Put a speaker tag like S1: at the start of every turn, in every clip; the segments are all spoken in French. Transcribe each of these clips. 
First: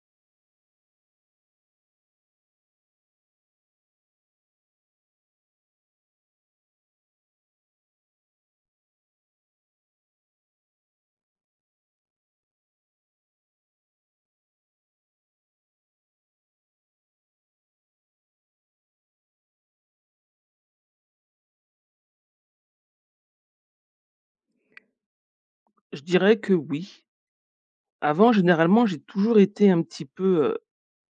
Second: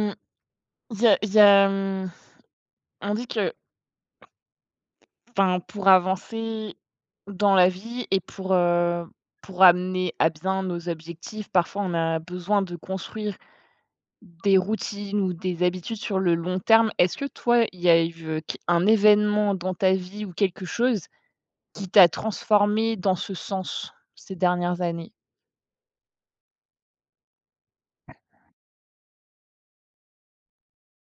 S1: Mmh, il y a on dit que, enfin, pour avancer dans la vie et pour pour amener à bien nos objectifs, parfois on a besoin de construire des routines ou des habitudes sur le long terme. Est-ce que toi, il y a eu, qu un événement dans ta vie ou quelque chose qui t'a transformé dans ce sens ces dernières années?
S2: Je dirais que oui. Avant, généralement, j'ai toujours été un petit peu,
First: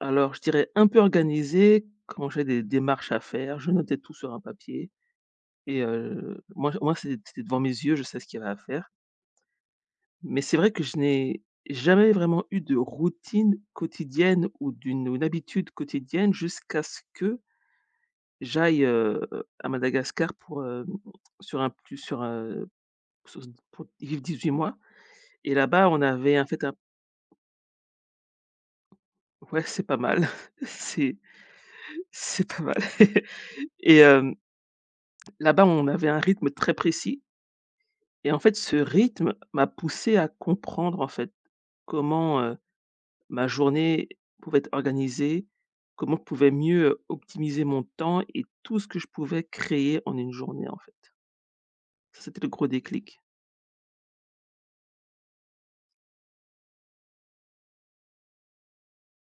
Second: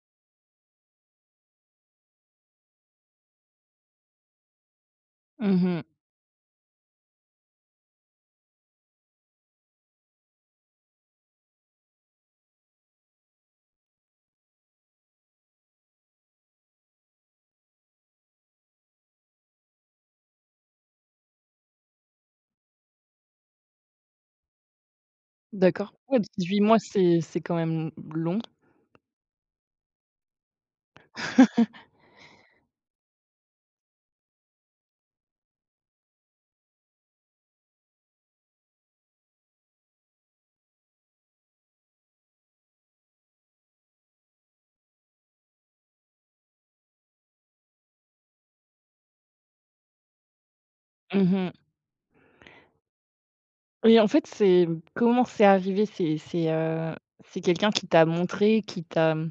S2: alors je dirais un peu organisé. Quand j'ai des démarches à faire, je notais tout sur un papier et
S1: Mmh.
S2: heu, moi, c'était devant mes yeux, je sais ce qu'il y avait à faire. Mais c'est vrai que je n'ai jamais vraiment eu de routine quotidienne ou d'une ou une habitude quotidienne jusqu'à ce que j'aille à Madagascar pour, hem, sur un plus sur, sur pour y vivre 18 mois, et là-bas,
S1: D'accord.
S2: on
S1: Ouais,
S2: avait en
S1: 18
S2: fait un.
S1: mois, c'est quand même long.
S2: Ouais, c'est pas mal. C'est c'est pas mal. et hem, Là-bas, on avait un rythme très précis et en fait, ce rythme m'a poussé à comprendre, en fait, comment ma journée pouvait être organisée, comment je pouvais mieux optimiser mon temps et tout ce que je pouvais créer en une journée, en fait. Ça, c'était le gros déclic.
S1: Oui, en fait, c'est comment c'est arrivé? C'est quelqu'un qui t'a montré,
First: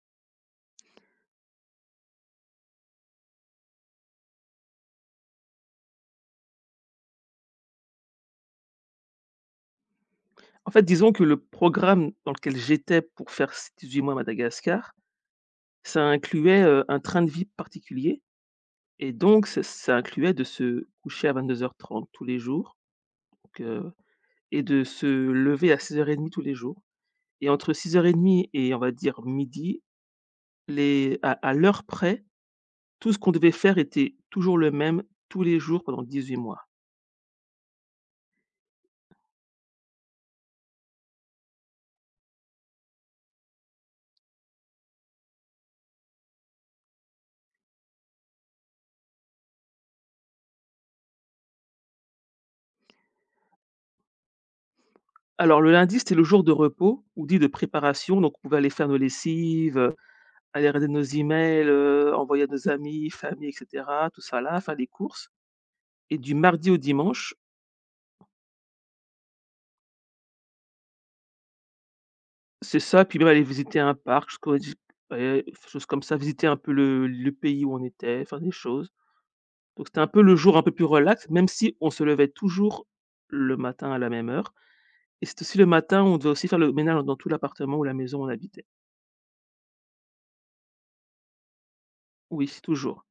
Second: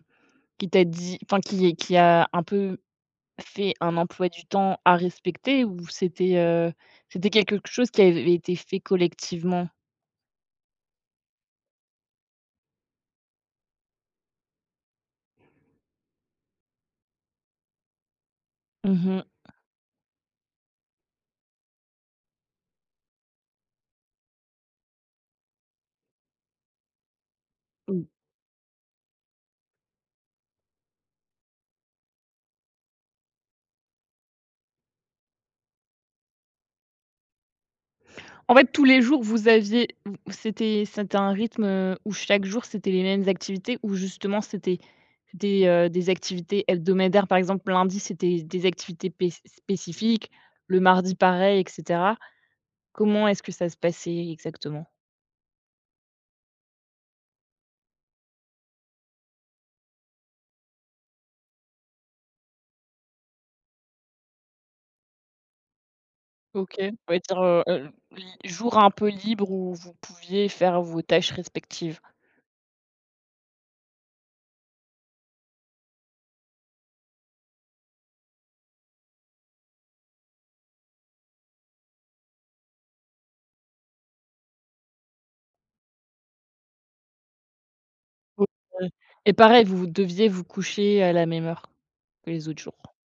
S1: qui t'a dit enfin qui a un peu fait un emploi du temps à respecter ou c'était quelque chose qui avait été fait collectivement?
S2: En fait, disons que le programme dans lequel j'étais pour faire ces 18 mois à Madagascar, ça incluait un train de vie particulier.
S1: Mmh
S2: Et
S1: mh.
S2: donc ç ça incluait de se coucher à 22h30 tous les jours, donc heu et de se lever à 6:30 tous les jours, et entre
S1: Mmh.
S2: 6:30 et on va dire midi, les à l'heure près, tout ce qu'on devait faire était toujours le même, tous les jours pendant 18 mois.
S1: En fait, tous les jours, vous c'était un rythme où chaque jour, c'était les mêmes activités ou justement c'était des activités hebdomadaires? Par exemple, lundi, c'était des activités pé spécifiques, le mardi, pareil, et cetera? Comment est-ce que ça se passait exactement?
S2: Alors le lundi, c'était le jour de repos ou dit de préparation, donc on pouvait aller faire nos lessives, aller regarder nos emails, envoyer à nos amis, famille et cetera, tout ça là, faire des courses, et du mardi
S1: OK,
S2: au
S1: on va
S2: dimanche,
S1: dire, li jour un peu libre où vous pouviez faire vos tâches respectives.
S2: c'est ça, puis même aller visiter un parc, ce qu'on dit, et choses comme ça, visiter un peu le pays où on était, faire des choses. Donc c'était un peu le jour un peu plus relax, même si on se levait toujours le matin à la même heure, et c'est aussi le matin où on devait aussi faire le ménage dans tout l'appartement ou la maison où on
S1: OK,
S2: habitait.
S1: et pareil, vous deviez vous coucher à la même heure que les
S2: Oui, c'est
S1: autres jours?
S2: toujours.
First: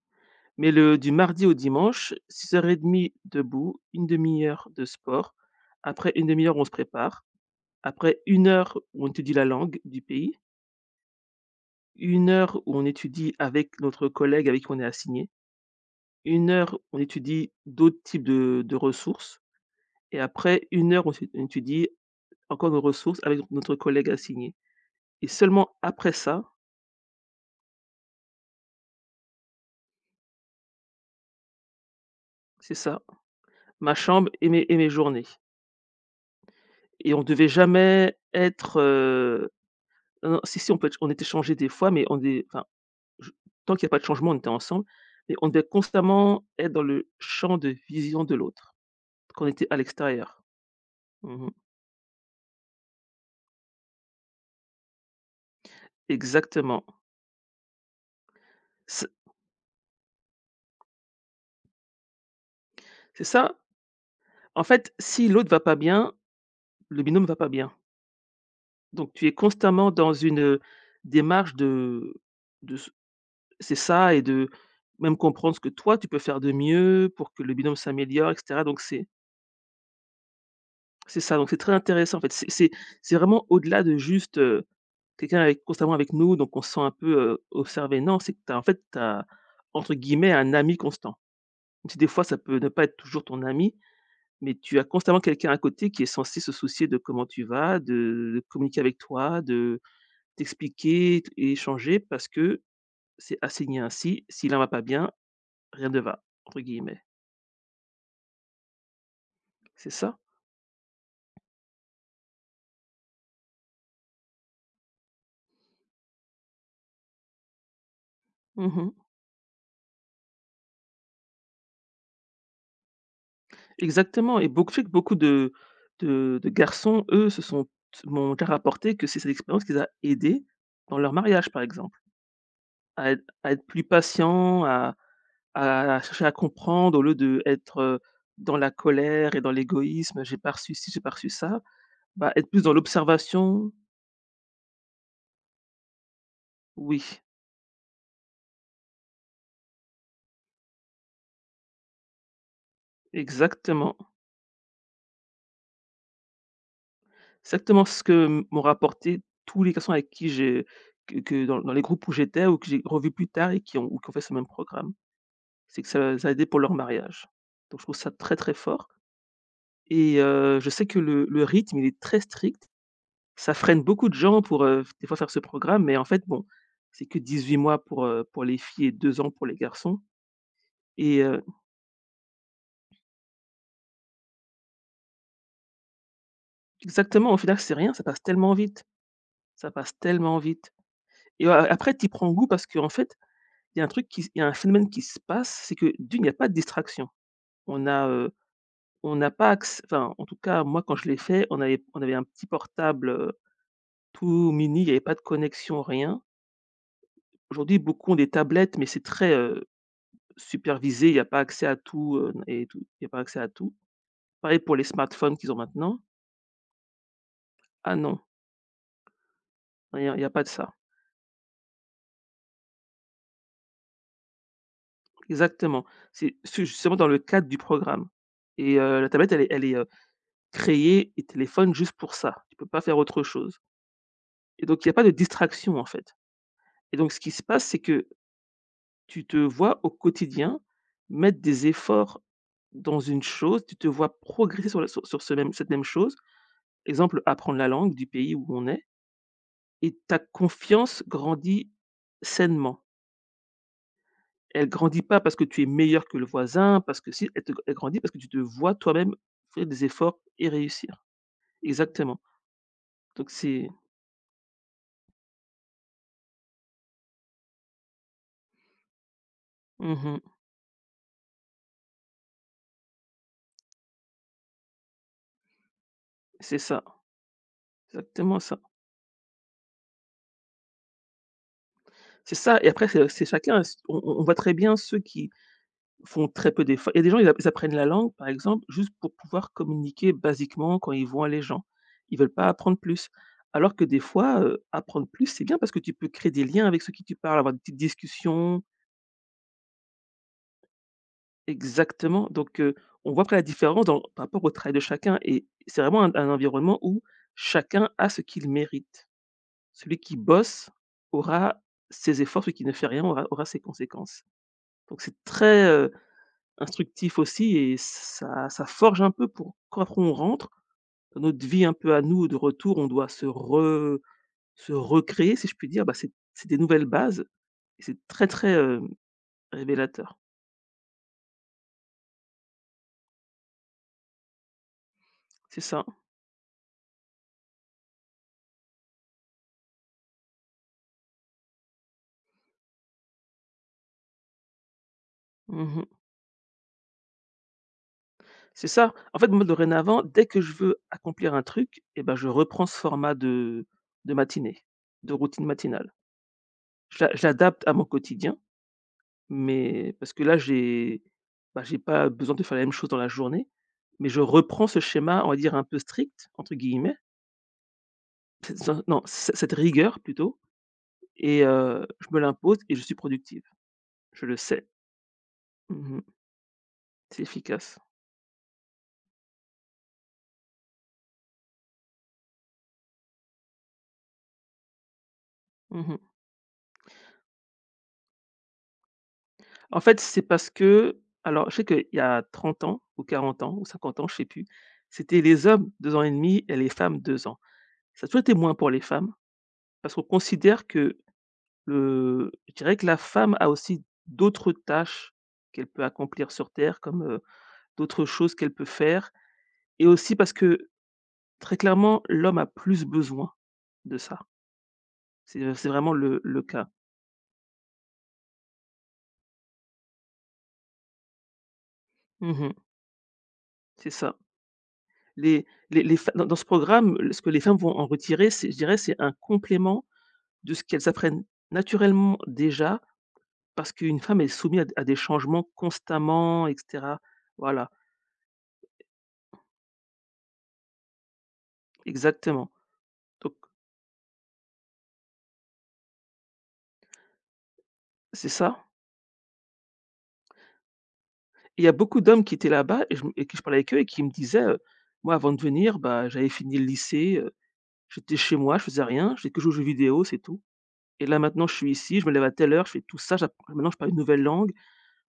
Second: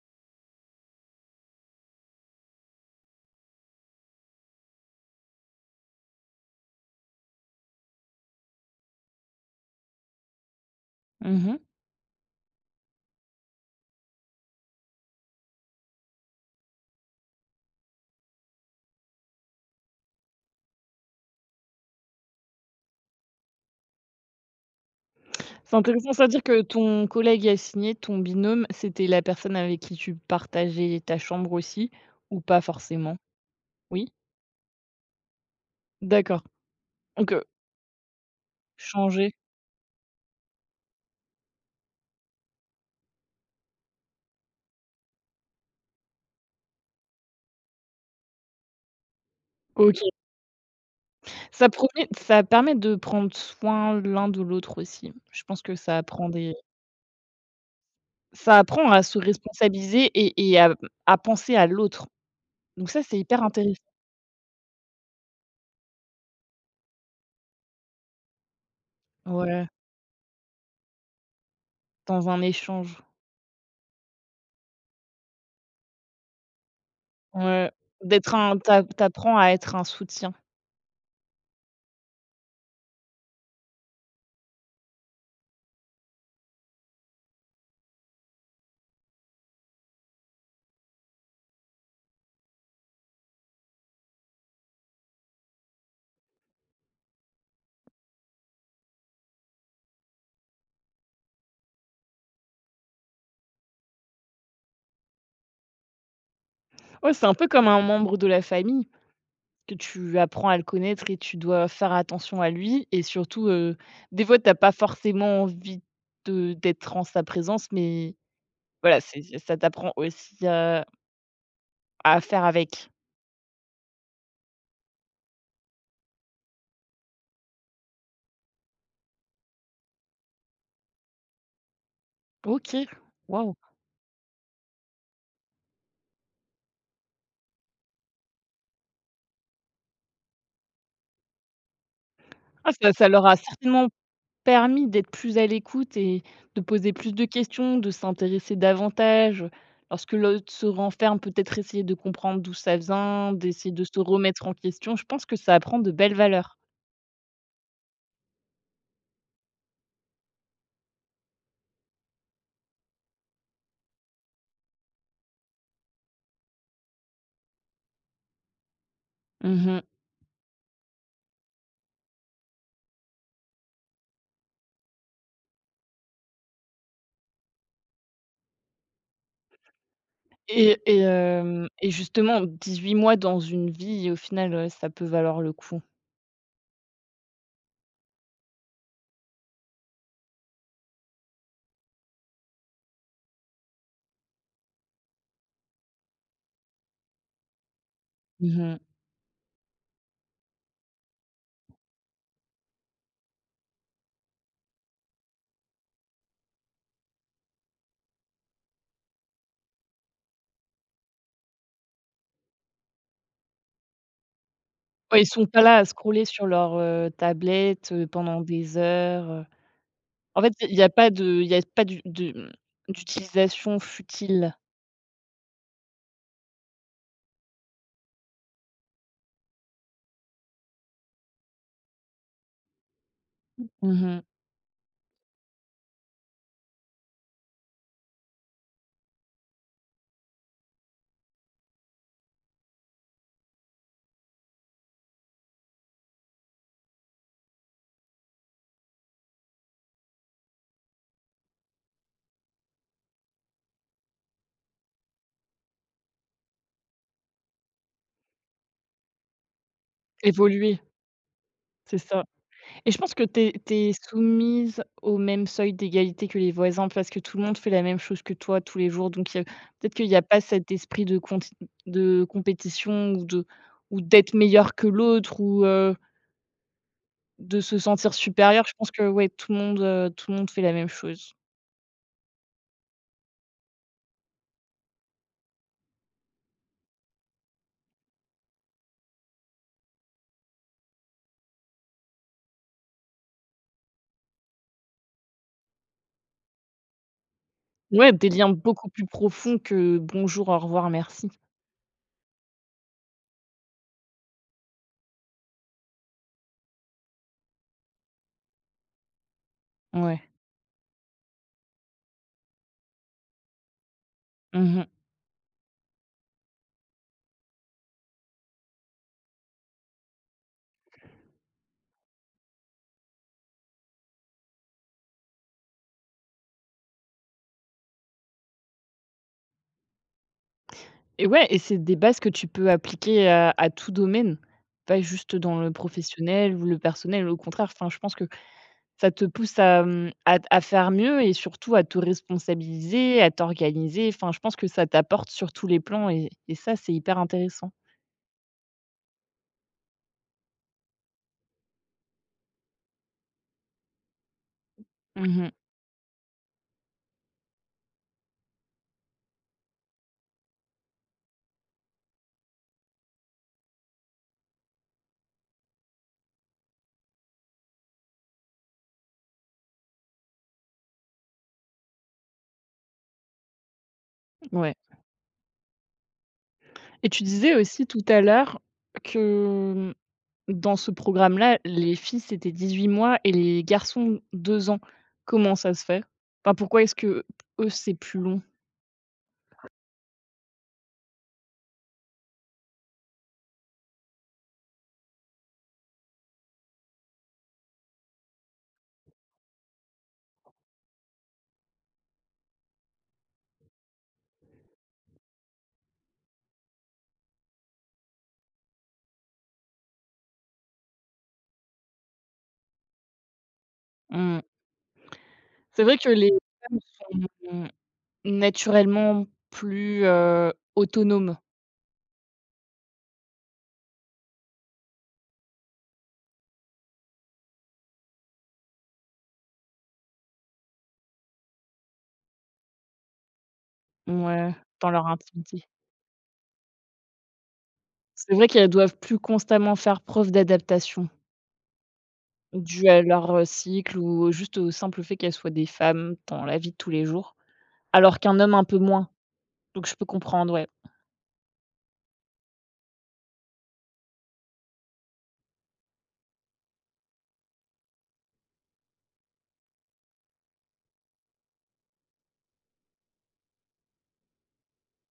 S2: Mais le du mardi au dimanche, 6:30 debout, une demi heure de sport. Après une demi heure, on se prépare. Après une heure où on étudie la langue du pays,
S1: Mmh.
S2: une heure où on étudie avec notre collègue avec qui on est assigné, une heure on étudie d'autres types de ressources, et après une heure on étudie encore nos ressources avec notre collègue assigné, et seulement
S1: C'est intéressant,
S2: après
S1: ça veut dire
S2: ça,
S1: que ton collègue assigné, ton binôme, c'était la personne avec qui tu partageais ta chambre aussi ou pas
S2: c'est ça,
S1: forcément?
S2: ma
S1: Oui?
S2: chambre et mes journées,
S1: D'accord,
S2: et on ne
S1: donc heu,
S2: devait jamais être,
S1: changer.
S2: non, non, si, si, on peut être on était changé des fois, mais on est enfin, je tant qu'il n'y a pas de changement, on était ensemble, mais on devait constamment être dans le champ de vision de l'autre. Qu'on était à
S1: OK.
S2: l'extérieur. Mmh.
S1: Ça permet de prendre soin l'un de l'autre aussi. Je pense que ça apprend des.
S2: Exactement.
S1: Ça apprend à
S2: C'est
S1: se responsabiliser et à à penser à l'autre. Donc ça, c'est
S2: c'est
S1: hyper
S2: ça.
S1: intéressant.
S2: En fait, si l'autre va pas bien, le binôme va pas bien. Donc tu es
S1: Ouais,
S2: constamment dans une démarche
S1: dans un
S2: de s
S1: échange.
S2: c'est ça, et de même comprendre ce que toi tu peux faire de mieux pour que le
S1: Ouais,
S2: binôme s'améliore
S1: d'être
S2: et
S1: un
S2: cetera.
S1: tu
S2: Donc
S1: a
S2: c'est
S1: à être un soutien.
S2: c'est ça, donc c'est très intéressant en fait. C'est vraiment au-delà de juste quelqu'un est constamment avec nous, donc on se sent un peu, observé. Non, c'est que tu as en fait, t'as entre guillemets «un ami constant». Même si des fois ça peut ne pas être toujours ton ami, mais tu as constamment quelqu'un à côté qui est censé se soucier de comment tu vas, de communiquer avec toi, de t'expliquer t et échanger parce que c'est assigné ainsi, si l'un va pas bien, rien ne va, entre guillemets.
S1: Ouais, c'est un peu comme un membre de la famille que
S2: C'est
S1: tu
S2: ça?
S1: apprends à le connaître et tu dois faire attention à lui et surtout, des fois, tu as pas forcément envie de d'être en sa présence, mais
S2: Mmh.
S1: voilà, c'est ça t'apprend aussi à faire avec.
S2: Exactement. Et beaucoup, tu sais que beaucoup de garçons, eux, se sont t m'ont déjà rapporté que c'est cette expérience qui les a aidés dans leur mariage, par exemple.
S1: OK,
S2: À être,
S1: waouh.
S2: plus patient, à chercher à comprendre au lieu d'être dans la colère et dans l'égoïsme, j'ai pas reçu ci, j'ai pas reçu ça. Bah, être plus
S1: Ah
S2: dans
S1: ça ça leur a
S2: l'observation,
S1: certainement permis d'être plus à l'écoute et de poser
S2: oui,
S1: plus de questions, de s'intéresser davantage, lorsque l'autre se renferme, peut-être essayer de comprendre d'où ça vient, d'essayer de
S2: exactement.
S1: se remettre en question. Je pense que ça apprend de belles valeurs.
S2: Exactement ce que m'ont rapporté tous les garçons avec qui j'ai que dans dans les groupes où j'étais ou que j'ai revus plus tard, et qui ont fait ce même programme. C'est que ça a aidé pour leur mariage. Donc je trouve ça très, très fort,
S1: Mmh.
S2: et je sais que le rythme, il est très strict. Ça freine beaucoup de gens pour, f des fois faire ce programme, mais en fait, bon, c'est que 18 mois pour les filles et 2 ans pour les garçons,
S1: et et
S2: et
S1: hem et justement 18 mois dans une vie, au final, ça peut valoir le coup.
S2: exactement, au final, c'est rien, ça passe tellement vite, ça passe tellement vite, et a après tu y prends goût parce qu'en fait, il y a un phénomène qui se passe, c'est que d'une, il y a pas de distraction. On a,
S1: Mmh.
S2: on n'a pas acc Enfin, en tout cas, moi, quand je l'ai fait, on avait un petit portable, tout mini, il y avait pas de connexion, rien. Aujourd'hui, beaucoup ont des tablettes, mais c'est très, supervisé, il y a pas accès à tout, et tout, il y a pas accès à tout. Pareil pour les
S1: Ouais, ils
S2: smartphones
S1: sont
S2: qu'ils ont
S1: pas là à
S2: maintenant.
S1: scroller sur leur, heu, tablette,
S2: Ah
S1: heu,
S2: non,
S1: pendant des heures.
S2: il y a
S1: En
S2: pas de
S1: fait,
S2: ça.
S1: il y a pas de il y a pas du de, mmh, d'utilisation futile.
S2: Exactement. C'est justement dans le cadre du programme, et la tablette elle est, créée et téléphone juste pour ça. Tu peux pas faire autre chose,
S1: Mmh mh.
S2: et donc il y a pas de distraction, en fait, et donc ce qui se passe, c'est que tu te vois au quotidien mettre des efforts dans une chose, tu te vois progresser sur la sur sur ce même cette même chose. Exemple, apprendre la langue du pays où on est. Et ta confiance grandit sainement. Elle grandit pas parce que tu es meilleur que le voisin, parce que si, elle grandit parce que tu te vois toi-même faire des efforts et réussir.
S1: C'est
S2: Exactement.
S1: ça et je pense que
S2: Donc
S1: tu es soumise au même seuil d'égalité que les voisins parce que tout le monde fait la même chose que toi tous les jours donc il y a peut-être qu'il n'y
S2: mmh
S1: a pas cet esprit de conti de compétition ou d'être meilleur que l'autre ou
S2: c'est ça,
S1: de se sentir
S2: exactement ça.
S1: supérieur. Je pense que ouais, tout le monde fait la même chose.
S2: C'est ça, et après c'est chacun, c on voit très bien ceux qui font très peu d'efforts. Il y a des gens, ils apprennent la langue, par exemple, juste pour pouvoir communiquer basiquement quand ils voient les gens. Ils veulent pas apprendre plus. Alors que des fois, apprendre plus, c'est bien parce que tu peux créer des liens avec ceux qui tu parles, avoir des petites
S1: Ouais, des liens
S2: discussions.
S1: beaucoup plus profonds que «bonjour, au revoir, merci».
S2: Exactement, donc on voit après la différence, dans par rapport au travail de chacun, et c'est vraiment un environnement où chacun a ce qu'il mérite. Celui qui
S1: Ouais.
S2: bosse aura ses efforts, celui qui ne fait rien aura ses conséquences.
S1: Mmh.
S2: Donc c'est très, instructif aussi, et ça forge un peu pour quand après on rentre dans notre vie un peu à nous de retour, on doit se recréer, si je puis dire, bah, c'est des nouvelles bases, et c'est très, très, révélateur.
S1: Et ouais et c'est des bases que tu peux appliquer à tout domaine, pas juste dans
S2: C'est
S1: le
S2: ça.
S1: professionnel ou le personnel, au contraire, enfin, je pense que ça te pousse à faire mieux et surtout à te responsabiliser, à t'organiser, enfin, je pense que ça t'apporte sur tous les
S2: Mmh.
S1: plans et ça, c'est hyper intéressant.
S2: C'est ça. En fait, moi, dorénavant, dès que je veux accomplir un truc et ben, je reprends ce format de matinée, de routine
S1: Mmh.
S2: matinale. Je l'adapte à mon quotidien, mais parce que là, j'ai bah, j'ai pas besoin de faire la même chose dans la journée, mais je reprends ce schéma, on va dire «un peu strict» entre guillemets. Cette ce non, ce cette rigueur plutôt, et je me l'impose et je suis productive. Je le sais.
S1: Ouais
S2: Mmh.
S1: et tu
S2: C'est
S1: disais
S2: efficace.
S1: aussi tout à l'heure que, dans ce programme-là, les filles, c'était 18 mois et les garçons 2 ans. Comment ça se
S2: Mmh.
S1: fait? Enfin, pourquoi est-ce que eux c'est plus long?
S2: En fait, c'est parce que, alors je sais qu'il y a 30 ans ou 40 ans ou 50 ans, je sais plus, c'était les hommes 2 ans et demi et les femmes 2 ans. Ça a toujours été moins pour les femmes parce qu'on considère que le je dirais que la femme a aussi d'autres tâches qu'elle peut accomplir sur terre, comme, d'autres choses qu'elle peut faire, et aussi parce que très clairement l'homme a plus besoin de ça.
S1: Mmh.
S2: C'est
S1: C'est
S2: vraiment
S1: vrai que
S2: le
S1: les
S2: le cas.
S1: femmes sont naturellement plus autonomes,
S2: Mmh. C'est ça. Les fe dans dans ce programme, ce que les femmes vont en retirer, c'est je dirais, c'est un complément de ce qu'elles apprennent naturellement déjà, parce qu'une femme est
S1: ouais,
S2: soumise à
S1: dans
S2: des
S1: leur
S2: changements
S1: intimité.
S2: constamment et cetera. Voilà,
S1: C'est vrai qu'elles doivent plus constamment faire preuve d'adaptation,
S2: exactement.
S1: due à leur,
S2: Donc
S1: heu, cycle ou juste au simple fait qu'elles soient des femmes dans la vie de tous les jours, alors
S2: c'est
S1: qu'un homme un
S2: ça.
S1: peu moins. Donc je peux comprendre, ouais.
S2: Il y a beaucoup d'hommes qui étaient là-bas, et que je parlais avec eux et qui me disaient: «Moi, avant de venir, bah, j'avais fini le lycée, j'étais chez moi, je faisais rien, j'ai que joué aux jeux vidéo, c'est tout. Et là, maintenant, je suis ici, je me lève à telle heure, je fais tout ça, j'apprends, maintenant je parle une nouvelle langue.»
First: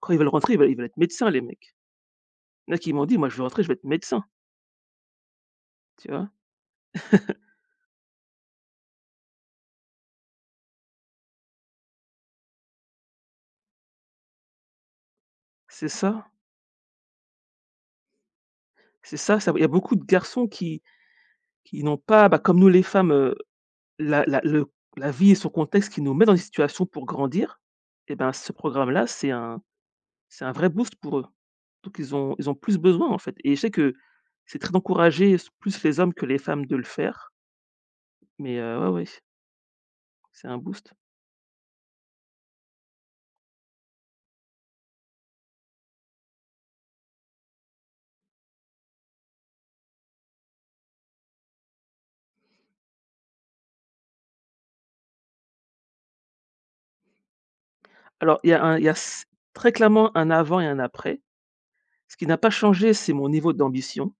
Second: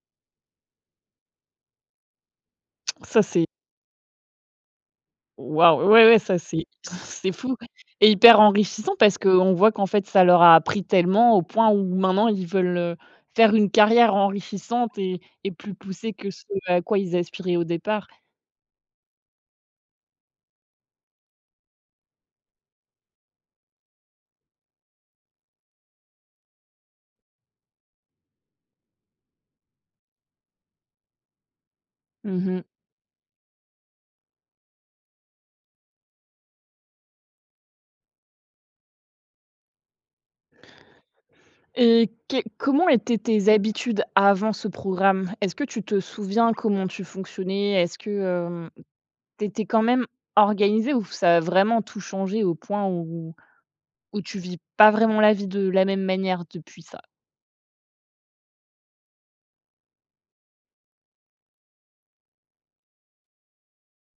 S2: Quand ils veulent rentrer, ils veulent être médecins, les mecs. Il y en a qui m'ont dit:
S1: Ça
S2: «Moi, je veux
S1: c'est
S2: rentrer, je vais être médecin»,
S1: Waouh! Ouais,
S2: tu
S1: ouais,
S2: vois?
S1: ça c'est c'est fou et hyper enrichissant parce qu'on voit qu'en fait, ça leur a appris tellement au point où maintenant ils veulent, faire une carrière enrichissante et plus
S2: C'est
S1: poussée
S2: ça,
S1: que ce à quoi ils aspiraient au départ.
S2: c'est ça, il y a beaucoup de garçons qui n'ont pas, bah, comme nous les femmes, la la le la vie et son contexte qui nous met dans des situations pour grandir, et ben, ce programme-là, c'est un, vrai boost pour eux. Donc ils ont
S1: Mmh.
S2: plus besoin, en fait, et je sais que c'est très encouragé, s plus les hommes que les femmes de le faire, mais ouais, ouais, c'est un boost.
S1: Et qué comment étaient tes habitudes avant ce programme? Est-ce que tu te souviens comment tu fonctionnais? Est-ce que tu étais quand même organisé ou ça a vraiment tout changé au point où où tu vis pas vraiment la vie de la même manière depuis ça?
S2: Alors il y a un il y a s très clairement un avant et un après. Ce qui n'a pas changé, c'est mon niveau d'ambition.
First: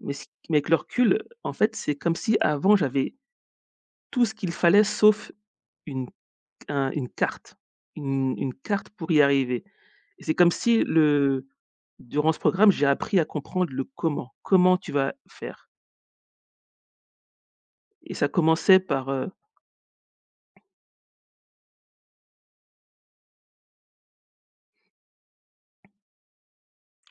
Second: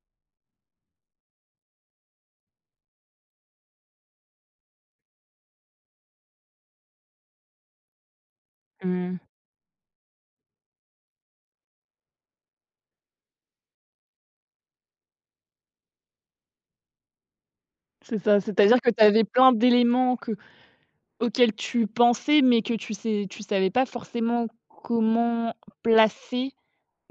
S2: Mais avec le recul, en fait, c'est comme si avant j'avais tout ce qu'il fallait sauf une un une carte, une carte pour y arriver, et c'est comme si le durant ce programme, j'ai appris à comprendre le comment. Comment tu vas faire. et
S1: C'est
S2: ça
S1: ça, c'est-à-dire
S2: commençait
S1: que tu
S2: par,
S1: avais
S2: heu
S1: plein d'éléments que auxquels tu pensais, mais que tu savais pas forcément comment placer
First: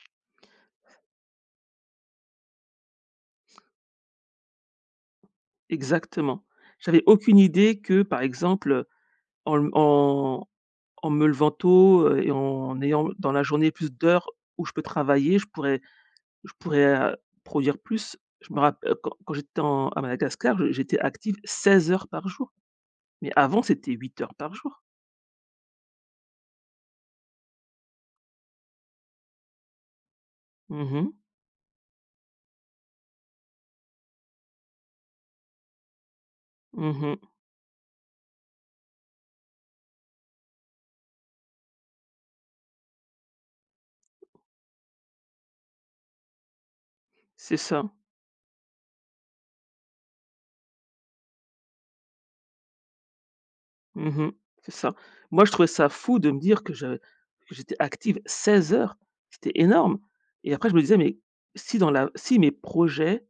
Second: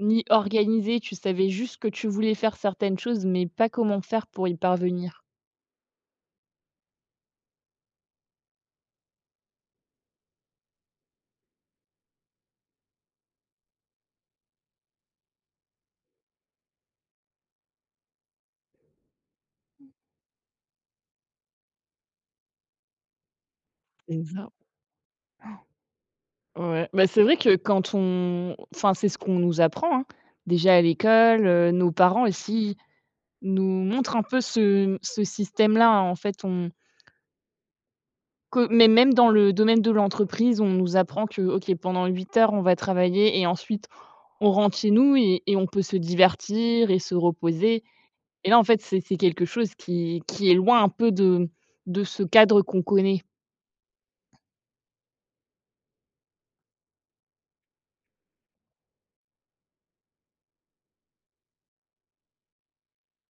S1: ni organiser. Tu savais juste que tu voulais faire certaines choses, mais pas comment faire pour y parvenir.
S2: exactement. J'avais aucune idée que, par exemple, en m en en me levant tôt, et en ayant dans la journée plus d'heures où je peux travailler, je pourrais. Je pourrais, heu, produire plus. Je me rappelle quand j'étais en à Madagascar, je j'étais active 16 heures par jour, mais avant c'était huit
S1: C'est
S2: heures
S1: ça,
S2: par jour.
S1: ouais. Bah, c'est vrai. Mmh. Que quand on enfin, c'est ce qu'on nous apprend, hein. Déjà à
S2: Mmh mh.
S1: l'école, nos parents aussi nous montrent un peu ce ce système-là, hein. En fait, on
S2: Mmh.
S1: que mais même dans le domaine de l'entreprise, on nous apprend que, OK, pendant 8 heures, on va travailler et ensuite on rentre chez nous et on peut se divertir et se
S2: C'est
S1: reposer
S2: ça.
S1: et là, en fait, c'est quelque chose qui est loin un peu de ce cadre qu'on connaît.
S2: Mmh. C'est ça. Moi, je trouvais ça fou de me dire que je que j'étais active 16 heures, c'était énorme, et après je me disais: «Mais si dans la si mes projets,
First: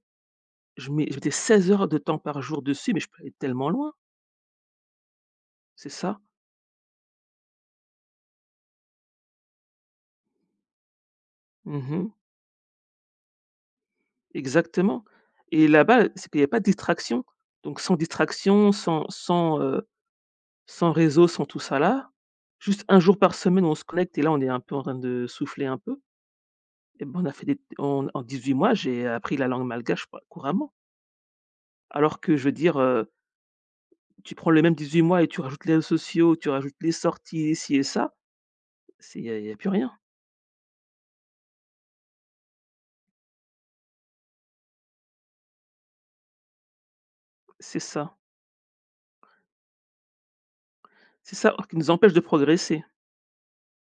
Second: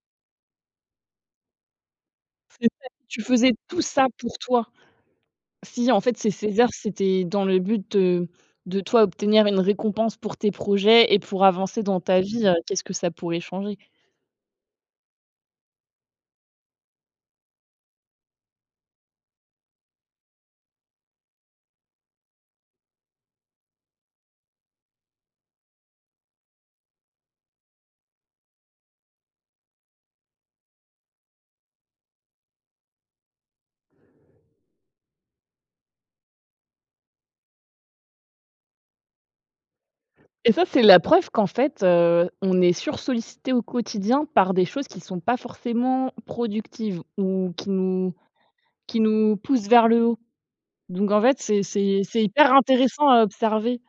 S2: je mettais 16 heures de temps par jour
S1: C'est ça,
S2: dessus, mais je peux
S1: tu
S2: aller
S1: faisais
S2: tellement
S1: tout
S2: loin.»
S1: ça pour toi.
S2: C'est
S1: Si, en fait,
S2: ça.
S1: c'est ces heures, c'était dans le but de toi obtenir une récompense pour tes projets et pour avancer dans
S2: Mmh.
S1: ta vie, qu'est-ce que ça pourrait changer?
S2: Exactement, et là-bas, c'est qu'il y a pas de distraction. Donc sans distraction, sans sans réseau, sans tout ça là, juste un jour par semaine, on se connecte, et là, on est un peu en train de souffler un peu, et ben, on a fait des en en 18 mois, j'ai appris la langue malgache pa couramment. Alors que je veux dire, tu prends les mêmes 18 mois et tu rajoutes les réseaux sociaux, tu rajoutes les sorties, ci et ça, il n'y a plus rien.
S1: Et ça, c'est la preuve qu'en fait, on est sursollicité au quotidien par des choses qui sont pas forcément productives ou qui
S2: C'est
S1: nous
S2: ça.
S1: qui nous poussent vers le haut. Donc en
S2: C'est
S1: fait,
S2: ça
S1: c'est
S2: qui nous
S1: c'est
S2: empêche de
S1: c'est hyper
S2: progresser.
S1: intéressant à observer.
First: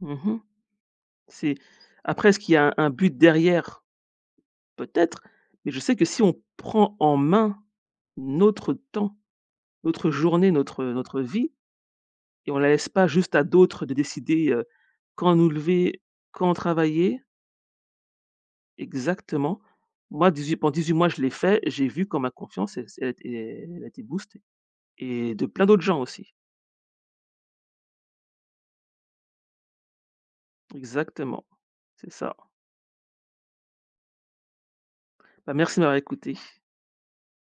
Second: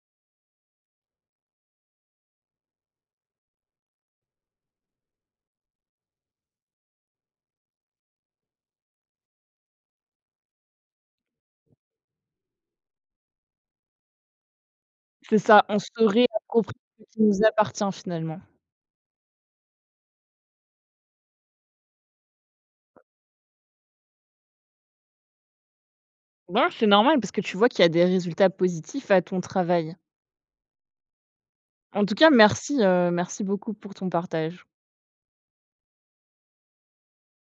S2: Mmh. C'est, après est-ce qu'il y a un but derrière? Peut-être, mais je sais que si on prend en main notre temps, notre journée, notre vie, et on la laisse pas juste à d'autres de décider, quand
S1: C'est
S2: nous
S1: ça, on se
S2: lever, quand
S1: réapproprie ce qui
S2: travailler,
S1: nous appartient finalement.
S2: exactement. Moi 18 pendant 18 mois, je l'ai fait, j'ai vu quand ma confiance elle a été boostée, et de plein d'autres gens aussi.
S1: Ben, c'est normal parce que tu vois qu'il y a des résultats positifs à ton travail.
S2: Exactement,
S1: En
S2: c'est
S1: tout cas,
S2: ça.
S1: merci beaucoup pour ton partage.
S2: Bah, merci de m'avoir écouté.